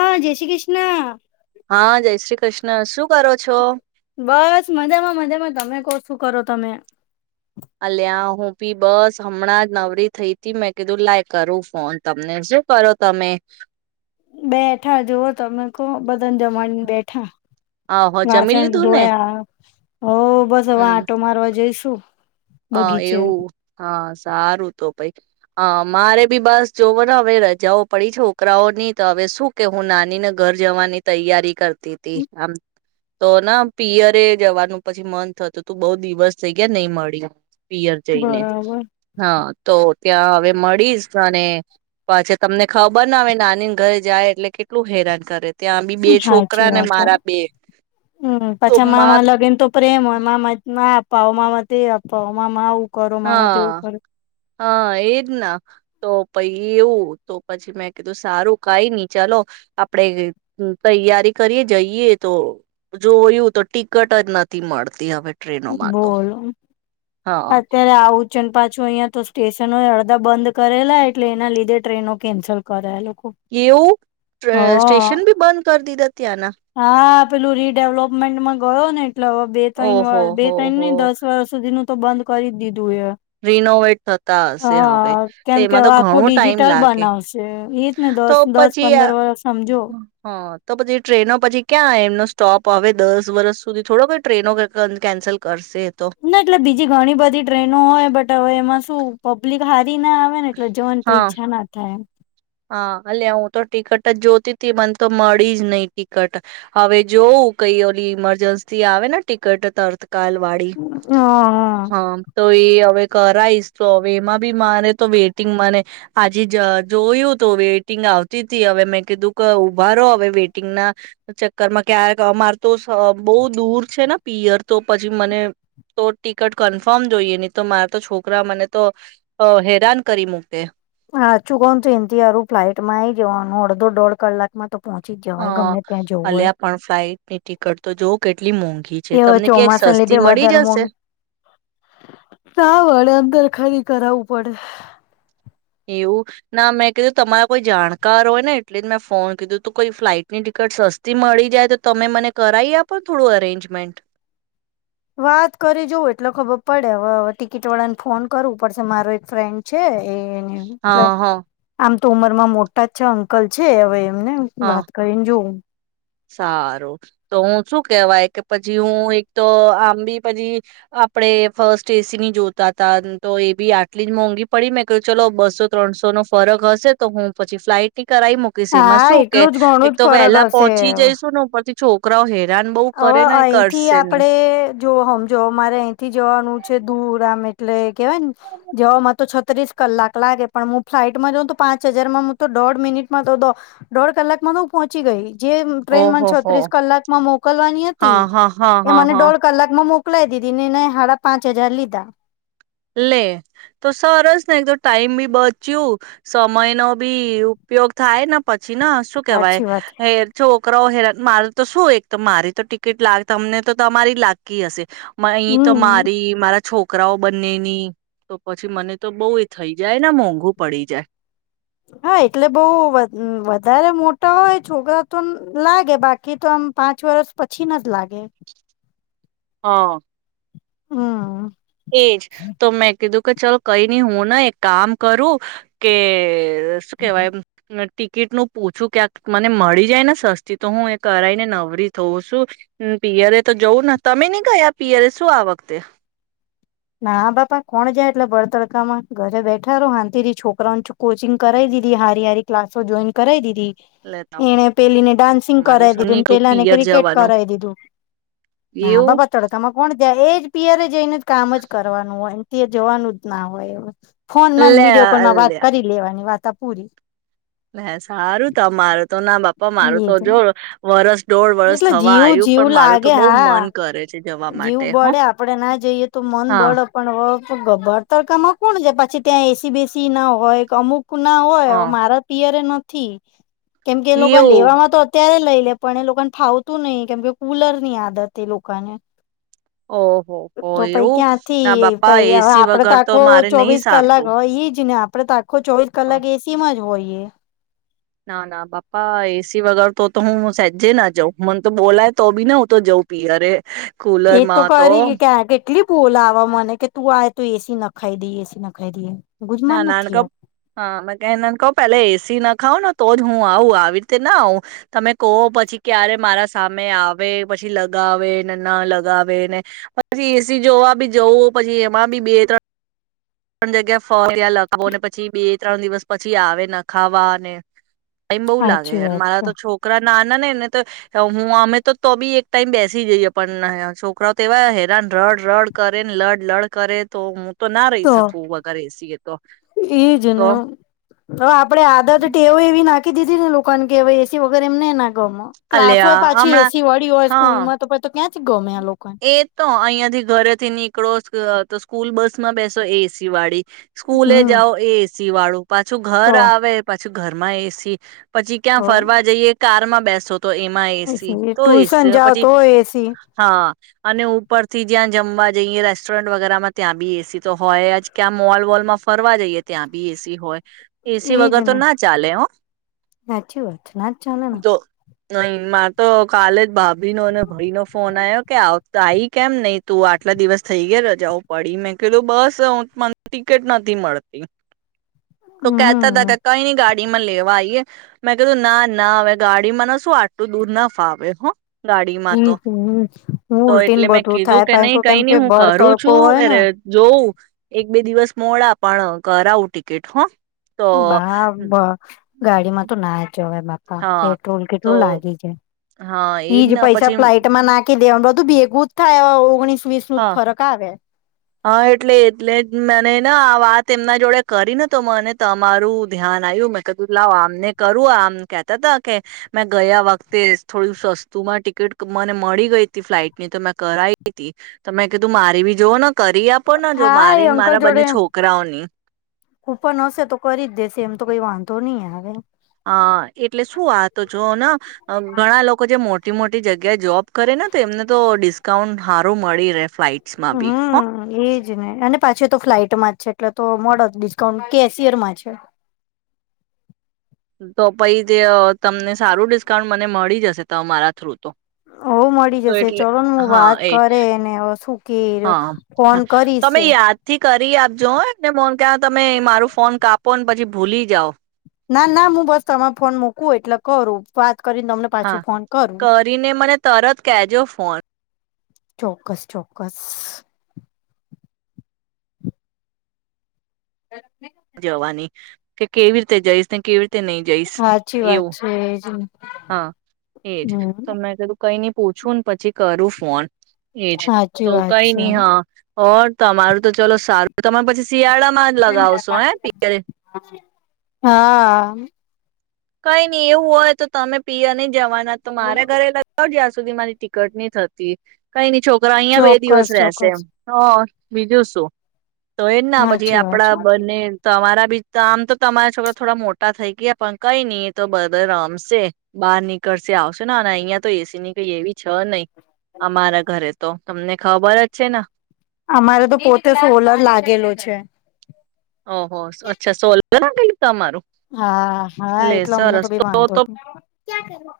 ਹਾਂ। ਜੈ ਸ਼੍ਰੀ ਕ੍ਰਿਸ਼ਨਾ। ਹਾਂ। ਜੈ ਸ਼੍ਰੀ ਕ੍ਰਿਸ਼ਨਾ ਸ਼ੂ ਕਰੋਂ ਛੋ। ਬਸ ਮਜ਼ਾ ਮ ਮਜ਼ਾ ਮੈਂ ਤਮ ਕਰੋਂ ਤਮੇ। ਅਲਿਆ ਹੁ ਭੀ ਬੱਸ ਹਮ ਨਵਰੀ ਈ ਤੀ ਮੈਂ ਕਧੂ ਲਾਇ ਕਰੂ ਫੋਨ ਤਮਣੇ ਸ਼ ਕਰੋ [unintelligible] ਬੈਠਾ ਜੋ ਤੁਹਾਨੂੰ ਬਦਲ ਜਾ ਆਹੋ ਜਮੀ ਲੀ ਤੂਨੇ? ਹੋ ਬੱਸ ਆਂਟੋ ਮਰਵੋ ਜਾਈਸੂ ਹਾਂ ਇਹ ਹਾਂ ਸਾਰੂ ਤਾਂ ਭਾਈ ਹ ਮਾਰੇ ਬੀ ਬੱਸ ਜੋਵੋ ਨਾ ਹ ਰਜਾ ਉਹ ਪੜ ੋਕਰਾ ਉਹੀ ਤਾਂ ਹ ਸੁ ਕੇ ਹੁ ਨਾਾਨ ਨੇ ਘਰ ਜਾਨੀ ਤਿਆਰੀ ਕਰਦੀ ਤੇ ਤੇ ਆਮ ਤੋ ਨਾ ਪੀਅਰੇ ਜਵਾ ਨੂੰ ਪੀ ਮਨ ਤ ਤੂੰ ਬਹੁ ਦਿਵਸ ਸੀਈ ਗਿਆ ਨਈ ਮਾੜੀ ਪੀਅਰ ਜਾਈ ਨੇ, ਹਾਂ ਤੋ ਤਿਆਵੇ ਮੜੀਸ ਪਾਨੇ ਪਾਛੇ ਤਮਣੇ ਖਬਰ ਨਾ ਹ ਨਾਨੀ ਘਰੇ ਜਾਏ ਲੇਕਿਨ ਕਿਲ ਹੈਰਾਨ ਕਰੇ [unintelligible] ਪਾਓ ਮਾਮਾ ਤੇ, ਪਾਓ ਮਾਮਾ [unintelligible] [unintelligible] ਹਾਂ ਇਹਜ ਨਾ ਪਈ ਇਹ ਪੀ ਮੈਂ ਕੂ ਸਾਰੂ ਕਾਈ ਨੀ ਚਲੋ ਆਪਣੇ ਤਿਆਰੀ ਕਰਏ ਜਾਈਏ ਤਾਂ ਜੋਇਓ ਤਾਂ ਟਿਕਟ ਨਹੀਂ [unintelligible] ਬੋਲੋ, ਅਤ ਆ ਚ [unintelligible] ਅਈ ਤੋਂ ਸਟੇਸ਼ਸ਼ਨ [unintelligible] ਕਿ ਉਹ ਸਟੇਸ਼ਨ ਵੀ ਬੰਦ ਕਰਦੀ ਦਾ ਧਿਆਨ [unintelligible] ਹਾਂ, ਪੇਲੂ ਰੀਡੇਵਲਪਮੈਂਟੈਂ ਗਓ ਨੇ [unintelligible] [unintelligible] ਬੰਦ ਕਰੀ ਦੀ ਰੀਨੋਵੇਟ ਤਾ ਤੇ ਇਹਮ ਤਾਂ ਘਣੋ ਟਾਈਮ ਲਗੇੇ [unintelligible] ਟ੍ਰੇਨ [unintelligible] [unintelligible] [unintelligible] ਪਬਲਿਕ ਹਾਂ [unintelligible] [unintelligible] ਹਾਂ ਲੇ ਹੁ ਤਾਂ ਟਿਕਟ ਜੋਤੀ ਤੀ ਮਨ ਤਾਂ ਮੀਜ ਨਈ ਟਿਕਟ ਹਵੇ ਜੋਊ ਕਈ ਓਲੀ ਇਮਰਜੰਸੀ ਆ ਨਾ ਟਿਕਟ ਤਰ [unintelligible] ਕਾਲਵਾੜੀ ਹਾ [unintelligible] ਕਰਾਈ ਹ ਇਹਮ ਬੀ ਮਨ ਤਾਂ ਵੇਟਿੰਗ ਮਨ ਆਜੀ। ਜੋਇ [unintelligible] ਬਹੁਤ ਦੂਰ ਸੇ ਨਾ ਪੀਅਰ ਤੋ ਭਾਜੀ ਮੈਨੇ ਹੋਰ ਟਿਕਟ ਕਨਫਰਮ ਛੋਕਰਾ ਮੈਨੇ ਤੋ ਹੈਰਾਨ ਕਰੀਮ ਹੋਤੇ [unintelligible] [unintelligible] ਚੋਵਾਂ ਸੈਲੀ ਤੇ ਵਧ ਰ ਕੀ ਕਰਾ ਉਪਰ ਨਾ ਮੈਂ ਕਦੇ ਤਮਾ ਕੋਈ ਜਾਣਕਾਰ ਹੋਏ ਨਾ ਇਟਲੀ ਮੈਂ ਫੋਨ ਕਿਦੂ ਤੂੰ ਕੋਈ ਫਲਾਈਟ ਨਹੀਂ ਟਿਕਟ ਸਤੀ ਮਾੜੀ ਜ ਤਰੇਜਮੈਂਟ ਵਾਤ ਕੋਰੀ ਜੋ ਵੇਟ ਲੋ ਖਬਰ ਪੜਿਆ ਕਿ ਚੋਣ ਕਰ ਉਪਰ ਸੇ ਮਾਰੋ ਇੱਕ ਫਰੈਂਚ [unintelligible] ਹਾਂ ਹਾਂ [unintelligible] ਉਮਰ ਮੈਂ ਮੋਟਾ ਅੰਕਲ [unintelligible] ਉਸ ਨੂੰ ਬਾਤ ਕਰੇ ਜੋ [unintelligible] [unintelligible] [unintelligible] [unintelligible] ਛੋਕਰਾ ਸੇ [unintelligible] [unintelligible] [unintelligible] [unintelligible] [unintelligible] [unintelligible] [unintelligible] [unintelligible] [unintelligible] [unintelligible] [unintelligible] [unintelligible] [unintelligible] [unintelligible] [unintelligible] ਹਮਮ [unintelligible] [unintelligible] [unintelligible] ਟਿਕੀਟ ਨੂੰ ਪੂਛੂ ਕਿਆਕ ਮਨ ਮੀ ਜਾਏ ਨਾ ਸਸਤੀ ਤੋਂ ਹੁ ਇਹ ਕਰਾਈ ਨਵਰੀ ਹੋਊ ਪੀਅਰੇ ਤਾਂ ਜਾਊ ਨਾ ਤ ਨੀ ਕਿਆ ਪੀਅਰੇ ਸ਼ੂ ਆ ਵਕਤੇ [unintelligible] ਇਹਣੇ ਪਹਿਲੀ ਨੇ ਡਾਂਸੀਿੰਗ ਕਰਵਾ ਦੀ ਪਹਿਲਾ ਨੇ ਕ੍ਰਿਕੇਟ ਕਰਾਈ ਦੀ ਨਾ ਬਾਾਬਾ ਤੜਕਾਮ ਕੋਣ [unintelligible] [unintelligible] [unintelligible] [unintelligible] ਤਪੂਰੀ [unintelligible] ਲੈ ਸਾਰੂ [unintelligible] ਮਾਰ ਤਾਂ ਜੋ [unintelligible] [unintelligible] [unintelligible] [unintelligible] ਠੀ [unintelligible] ਲੇਇ ਲੈ ਆਪਣੇ ਲੋਕਾਂ ਖਾੳਤੂ ਨਈ, ਕੇਮ ਕੇ ਕੂਲਰ ਨੀ ਆਦਤ ਲੋਕਾਂ ਨੇ [inaudible] [inaudible] [inaudible] ਏਕ ਤੋ ਕਰੇਗੀ ਕੇ [inaudible] ਨਾ ਨਾਨ ਕਹੋ, ਹਾਂ ਮੈਂ ਕਿਹਾ ਨਾਨ ਕਹੋ ਪਹਿਲੇ ਏਸੀ ਨਾ [inaudible] ਜਗ੍ਹਾ ਫੋਰ [unintelligible] ਤ੍ਰਨ ਦਿਵਸ ਪਛੀ ਆਵੇ ਨਾ ਖਾਵੈ ਨੇ ਟਾਈਮ ਬਹੁ ਲਾਗੇ। ਮਾਰਾ ਤੋ ਛੋਕਰਾ ਨਾ-ਨਾ ਨੇੰ-ਨੇੰ ਤੋ [unintelligible] ਤੌ ਬੀ ਇੱਕ ਟਾਈਮ ਏ ਸੀ ਚਾਈਏ [unintelligible] ਹੈਰਾਨ ਰੌਡ-ਰੌਡ ਕਰੇ, ਲੜ-ਲੜ ਕਰੇ ਤੇ ਨ ਰਹੀ ਸਕ [unintelligible] ਇ ਜ ਨੇ ਹ ਆਪਣੇੇ ਆਦਤ ਟੇਵੋ ਇਹ ਵੀ ਨਾ ਕਿ ਦੀਦੀ ਨ ਲੋਕਾਂ ਗੇਵੇ ਏਸੀ ਵਗਰ ਨੇ ਨਾ ਗਮ। ਕਲਾਸ ਹੋਏੀ ਪਾਛੀ ਏ ਸੀ ਵਾਲੀ ਹੋਏ ਸਕੂਲ ਮ ਤੋ ਪਤੋ ਕਿਆ [unintelligible] ਇਹ ਤੋਂ ਆਈਯਾਂ ਤੀਕ ਘਰੇ ਥੀ ਨਿਕਲੋਸ। ਅ ਤ ਸਕੂਲ ਬੱਸ ਮ ਬੇਸੋ ਏਸੀ ਵਾੜੀ। ਸਕੂਲੇ ਜਾਓ ਏਸੀ ਵਾੜੋ ਪਾਛੋ ਘਰ ਆਵੇ ਪਾਛੋ ਘਰ ਮ ਏਸੀ ਚੀ ਕਿਆ ਫਰਵਾ ਜਾਈਏ ਕਾਰ ਮ ਬੈਸ ਤੋ ਇਹਮਾ ਏਸੀ ਤੋਂ ਏਸੀ ਮ ਪਚੀ ਹਾਂ। ਅਨੇ ਉਪਰ ਥੀ ਜਿਆ ਜਮਵਾ ਜਾਈਏ ਰੈਸਟੋਰੈਂਟ ਵਗੈਰਾ ਤਿਆ ਬੀ ਏਸੀ ਤਾਂ ਹੋਏ ਕਿਆ ਮੋਲ ਵੋਲ ਮ ਫਰਵਾ ਜਾਈਏ ਤਿਆ ਬੀ ਏਸੀ ਹੋਏ। ਇਹਜ ਨੇ ਸਾੱਚੀ ਵਤ ਨਾ ਚਾਲ ਨਾ। ਨਹੀਂ ਮ ਤੋ ਖਾਲੀ ਭਾਭੀ ਨੋ ਭਈ ਨੋ ਫੋਨ ਆਇਆ। ਕੈ ਆਓ ਆਈ ਕੇਮ ਨਈ ਤੂੰ ਆਟਲਾ ਦਿਵਸਥਈ ਗਏ ਰਜਾਓ ਪੜੀ ਮੈਂ ਕ ਬੱਸ ਮਨ ਟਿਕਟ ਨਾ ਥੀ ਮੜੀ। ਤੂੰ ਕਹਿਤਾ ਤ ਕੱਕਈ ਨੀ ਗਾੜ ਮੈ ਲੇਵਾ ਆਈਏ ਮੈਂ ਕ ਨਾ ਨਾ ਹ ਗਾਡੀ ਮ ਨਾ ਸੂ ਆਟੂ ਦੂਰ ਨਾ ਫਾਵੇੇ ਹੋ। ਹ ਹੂੰ ਤੋ ਇਟਲੇ ਮੇ ਕਿਡੂ ਕੇ ਨਹੀਂ ਈ ਕਈ ਨਹੀ ਹੁ ਕਰੂੰ ਛੂ ਅਰ ਜੋਊ ਇੱਕ ਬੇ ਦਿਵਸ ਮੋਲਾ ਆਪਣ ਕਰਾਊ ਟਿਕੀਟ ਹਾਂ। ਬ ਬਾ ਗਾਡੀ ਮੇ ਤ ਨਾ ਚਵੇ ਬਾਪ ਪੈਟਰੋਲ ਕਿੱਟੂ ਲਾਗੀ ਜੇ। ਈਜ ਪੈਸ ਫਲਾਈਟ‌ ਮਾ ਨਾ ਕੇ ਦੇਓ ਬ [unintelligible] ਹਾਂ ਹਾਂ ਇਟਲੇ ਇਟਲੇ ਮੈਂਣੇ ਨਾ ਆਵਾਤ ਇਹਮਨਾ ਜੋੜੇ ਕਰ ਨਾ ਤਾਂ ਮਨੈ ਤਮਾਰੂ ਧਿਆਨ ਆਊ ਮੈਂ ਕ ਲਓ ਆਮਣੇ ਕਰੂ ਆਮ ਕਹਿਤਾ ਤਾ ਕਿ ਮੈਂ ਗਯਾ ਵਕਤੇ ਥੋੋੜੀ ਸਸਤੂ ਮ ਟਿਕੀਟ ਮਨੇ ਮੜੀ ਗਈ ਤੀ ਫਲਾਈਟ ਮੇ ਤਾਂ ਮੈਂ ਕਰਾਈ ਤੀ। ਤ ਮੈਂ ਕਿ ਤੂੰ ਮਾਰੀ ਵੀ ਜੋਵਓ ਨਾ ਹਾਂ ਇਹ ਅੰਕਲ ਜੋੜੇ ਕੂਪਨ ਹੋਸੀ ਤੋ ਕਰੀ ਦੇਸੀ ਇਹਮ ਤਾਂ ਕਈ ਵਾ ਦੋ ਨੀ ਹਾਵੇ। ਹਾਂ ਇਟਲੇ ਸ਼ੂ ਆ ਤਾਂ ਜੋਓ ਨਾ ਬਣਾ ਲੋਕ ਜ ਮੋਟ ਛੋਟੀ ਮੋਟੀ ਜਗ੍ਹਾ ਜੋਬ। ਕਰੇ ਨਾ ਤੇ ਮਨੇ ਤੋਂ ਡਿਸ ਕਾਂਉਟ ਹਾਰੋ ਮੜੀ ਰਹੇ। ਫਲਾਈਟਸ ਮ ਬੀ ਹਾਂ ਪਾਛੇ ਤੋ ਫਲਾਈਟ ਮ ਛੇਕਲੇ ਤਾਂ ਮੋ ਡੀਸਕਾਊਂਟ ਕੇਸ਼ਅਰ ਮਾ ਛੇ। ਦੋ ਭਈ ਤਮਨੇ ਸਾਰੂ ਡਿਸਕਾਊਂਟ ਮ ਨੀ ਮੜੀ ਜਾਸੇ ਤਾਂ ਮਾਰਾ ਥ੍ਰੂ। ਔ ਮਾੜੀ ਜੈਸੇ ਚਲੋ ਮੂੰ ਬਾਤ ਕਰੇ ਨੀ ਔ ਸੂ ਕੇਰ ਫੋਨ ਕਰੀਸੇ। ਤ ਮੇ ਮਾਰੇ ਫੋਨ ਕਾਪੋਣ ਬਾ ਜੀ ਭੁਲੀ ਹੀ ਜਾਓ। ਨਾ ਨਾ ਮੂੰ ਬੱਸ ਤ ਫੋਨ ਮੁਕੂ ਏਟਲਾ ਕਰੋ। ਹਾਂ, ਕਰੀ ਨੇ ਮਨੈ ਤਰਤ ਕੈਜੋ ਫੋਨ। ਚੌਕਸ। ਗਰਮ ਏ। ਜਵਾਨੀ ਕਿ ਕੇਵੀਰ ਤੇ ਜਾਈਸ ਨੇ ਕੇਵੀਰ ਤੇ ਨਈ ਜਾਈਸ ਇਊ ਹਾਂ ਇਹਜ ਤਾਂ ਮੈਂ ਕ ਤੂੰ ਕਈ ਨਹੀਂ ਪੁੱਛੂਣ ਪਚੀ ਕਰੂ ਫੋਨ। ਏਜ ਕਈ ਨਹੀਂ ਹਾਂ। ਹੋਰ, ਤਮਾਰੋ ਤੋ ਚਲੋ ਸਾਰੂ ਤਮਰ ਪਚੀਸ ਸ਼ਿਆਲਾ ਮਾਜ ਲਗਾਉਸ। ਹਾਂ। ਹੂੰ। ਕਈ ਨਹੀਂ ਇਹੋ ਵੋ ਹੈ ਤੈਂ ਤਨੇ ਪੀ ਹੈ ਨਹੀਂ। ਜਵਾਣਾ ਤਮਾਰੇ ਘਰੇ ਲੱਗਾ ਦੇ ਅਸ ਮਾਰੀ ਟਿਕਟ ਨਹੀਂ ਥਤੀ ਕਈ ਨੀ ਛੋ ਰ ਅਈ ਬੇ ਦਿਵਸ ਰਹੇਸੇ। ਬੀਜੇ ਸੋ। ਤੋ ਏਨਾ ਬਦੀਆਂ ਪੜਬ ਨੇ ਤੋ ਵਾਰਾ ਬਿ ਤਾਮ ਤਾਂ ਤਮਾਰ ਛਕਰਾ ਥੋੜਾ ਮੋਟਾ ਥਈ ਗੇ ਅਪਣ ਕਈ ਨੀ ਤ ਬਦਰ ਰਾਮ ਸੇ ਬਾਹਰ ਨਿਕਲਸੇ ਆਸ ਨਾ ਨਈ ਯਾ ਤਾਂ ਏਸੀ ਨੀ ਕਈ ਏ ਵੀ ਛ ਨਈ। ਅਮਾਰਾ ਘਰੇ ਏਤੋਂ। ਤਮ ਨੇ ਖ਼ਬਰ ਛੇ ਨਾ। ਅਮਾਰੇ ਤਾਂ ਪੋਤੇ ਸੋਲਰ ਲਾਗੇਲੁ ਛੇ। ਔਹੋ ਅੱਛਾ ਸੋਲ। ਗਲਾਗਲ ਹਾਂ ਹਾਂ, ਇਕਲਾ ਅਮੀ ਤਭੀ ਮਾਣ ਤੇ ਕੁ ਹ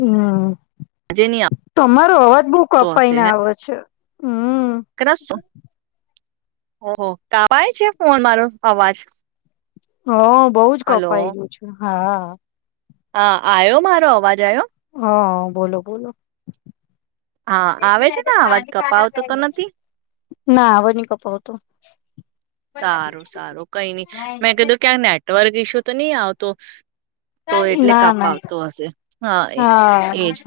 ਹੂੰ। ਤੁਮਾਰੋ ਅਵਾਜ ਬਹੁ ਕਪਾਈ ਨਾ ਆਵੇ ਛ। [unintelligible] ਕਰੱਸੋ। ਹੋ ਕਾਵਾਏ ਛੇ ਫੋਨ ਮਾਰੋ ਅਵਾਜ ਹਾਂ ਬਹੁਜ ਕਪਾਈ ਹੁਛ, ਹਾਂ। ਹਾ। ਹਾਂ ਆਇਓ ਮਾਰੋ ਅਵਾਜ ਆਇਓ ਹਾਂ ਬੋਲੋ ਬੋਲੋ ਨਾ ਵੋ ਨੀ ਕਪ ਤੋ ਸਾਰੋ ਸਾਰੋ ਕਈ ਨੀ ਮੈਂ ਕਦੋ ਕਿਆ ਨੈਟਵਰਕ ਇਸ਼ੂ ਨਹੀ ਆਓ ਤੋਂ ਇਹਟਲੇ ਕਪਾਂ ਆਤ ਹਸ ਹਾਂ ਇਹ ਇਹਜ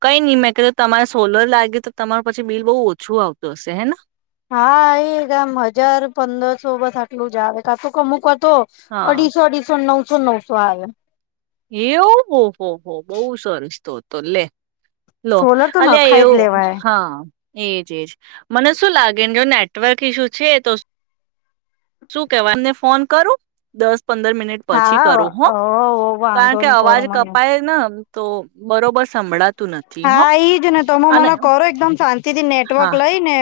ਕਈ ਨੀ ਮੈਂ ਕ ਸੋਲਰ ਲਗਗੇ ਤਾਂ ਪੀ ਬੀਿਲ ਬਹੁ ਛੁ ਆਤ ਹਸ ਹੈ ਨਾ ਹਾਂ ਏ ਗਮ ਹਜ਼ਾਰ ਪੰਦਰ ਸੌ ਬਸ ਆਟਲ ਜਾਵੇ ਕ ਤੂੰ ਕਮੁਕ ਅੜੀ ਸੌ ਅੜੀ ਸੌ ਨ ਸੌ ਸੌ ਨੌ ਸੌ ਆਲ ਇਹ ਫੋ ਫੋ ਫੋ ਬਹੁ ਸਰਸ ਤੋਂਤ ਲੈ ਲੋ ਅਲਆ ਇਹ ਹਾਂ ਏਜ ਜ ਮਨ ਸ਼ੂ ਲਗੇ ਜੋ ਨੇੈਟਵਰਕ ਇਈਸ਼ੂ ਸ਼ ਕਹਿਵਾ ਫੋਨ ਕਰੋ ਦੱਸ ਹਾਂ ਉਹ ਕਾਰਣ ਕੇ ਅਵਾਜ ਕਪਾਏ ਨਾ- ਤੋ ਬਰੋਬਰ ਸੰਭਲਾ ਹਾਂ, ਈਜ ਨੇ ਤ ਮ ਮਨ ਕਰੋ ਇੱਕਦਮ ਸ਼ਾਂਤੀ ਦੀ ਨੇੈਟਵਰਕ ਲਈ ਨੇ।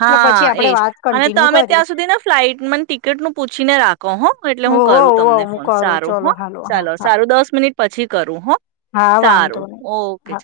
ਹਾਂ [unintelligible] ਤ ਤਿਆ ਸੁਧੀ ਨਾ ਫਲਾਈਟ ਮਨ ਟਿਕੀਟ ਨੂੰ ਪੁੱਛੀ ਨੇ ਰੱਖੋ ਹ ਇਹ ਹੁ ਕਰ ਤਮਣੇ ਫੋਨ ਸਾਰੂ ਹਾਂ ਚਲੋ ਸਾਰੂ ਦਸ ਮਟ ਮਹ ਪੱਛੀ ਕਰੂ ਹਾਂ ਹਾਂ [unintelligible] ਵਦ ਨਹੀਂ ਹਾਂ